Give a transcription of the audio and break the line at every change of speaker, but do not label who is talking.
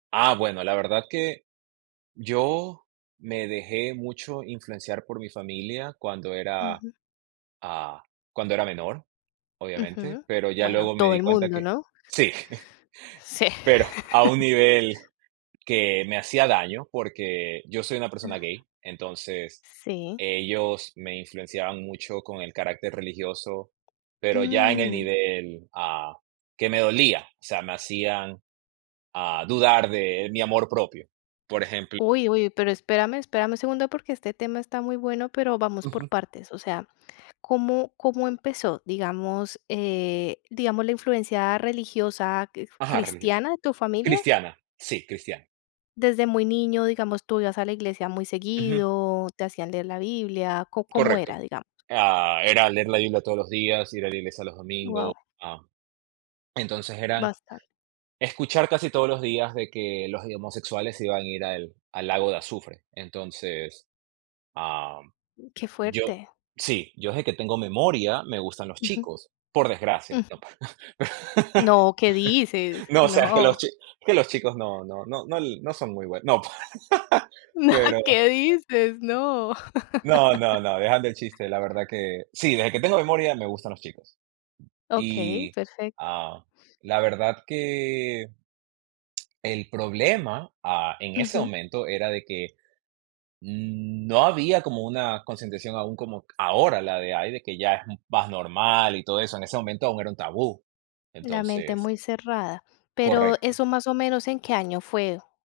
Ah, bueno, la verdad que yo, me dejé mucho influenciar por mi familia cuando era,
Ujú.
ah, cuando era menor, obviamente.
Ujú.
Pero ya
Bueno,
luego me
todo
di
el
cuenta
mundo,
que
¿no?
Sí.
Sí.
Pero, a un nivel que me hacía daño, porque yo soy una
Ajá.
persona gay, entonces
Sí.
ellos me influenciaban mucho con el carácter religioso, pero ya en el
Mm.
nivel, ah, que me dolía, o sea, me hacían, ah, dudar de mi amor propio. Por ejemplo
Uy, uy. Pero, espérame, espérame un segundo porque este tema está muy bueno, pero vamos por
Ujú.
partes, o sea, ¿cómo cómo empezó? Digamos, eh, digamos, ¿la influencia religiosa quif
Ajá, religioso.
cristiana de tu familia?
Cristiana, sí, cristiana.
Desde muy niño, digamos, ¿tú ibas a la iglesia muy
Ujú.
seguido, te hacían leer la Biblia? ¿Có cómo era?
Correcto,
Digamos.
eh ah, era leer la Biblia todos los días, ir a la iglesia los domingos,
Guau.
ah entonces, eran
Bastante.
escuchar casi todos los días de que: "Los, eh, homosexuales se iban a ir al al lago de azufre". Entonces, am,
Qué
yo
fuerte.
sí. Yo desde que tengo memoria, me gustan los
Ujú.
chicos, por desgracia,
Ujú.
¿no? pa
No, ¿qué dices?
No, o sea, que los
No.
chi que los chicos no no no l no son muy bue no, pa
No.
Pero
¿Qué dices? No.
No, no, no, dejando el chiste, la verdad que Sí, desde que tengo memoria me gustan los chicos.
Okey,
Y,
perfecto.
ah, la verdad que el problema, ah, en ese
Ujú.
momento, era de que, mm, no había como una concientización aún como ahora, la de: "Ay, de que ya vas normal" y todo eso. En ese momento aún era un tabú.
La mente
Entonces
muy cerrada. Pero
Correcto.
eso más o menos, ¿en qué año fue?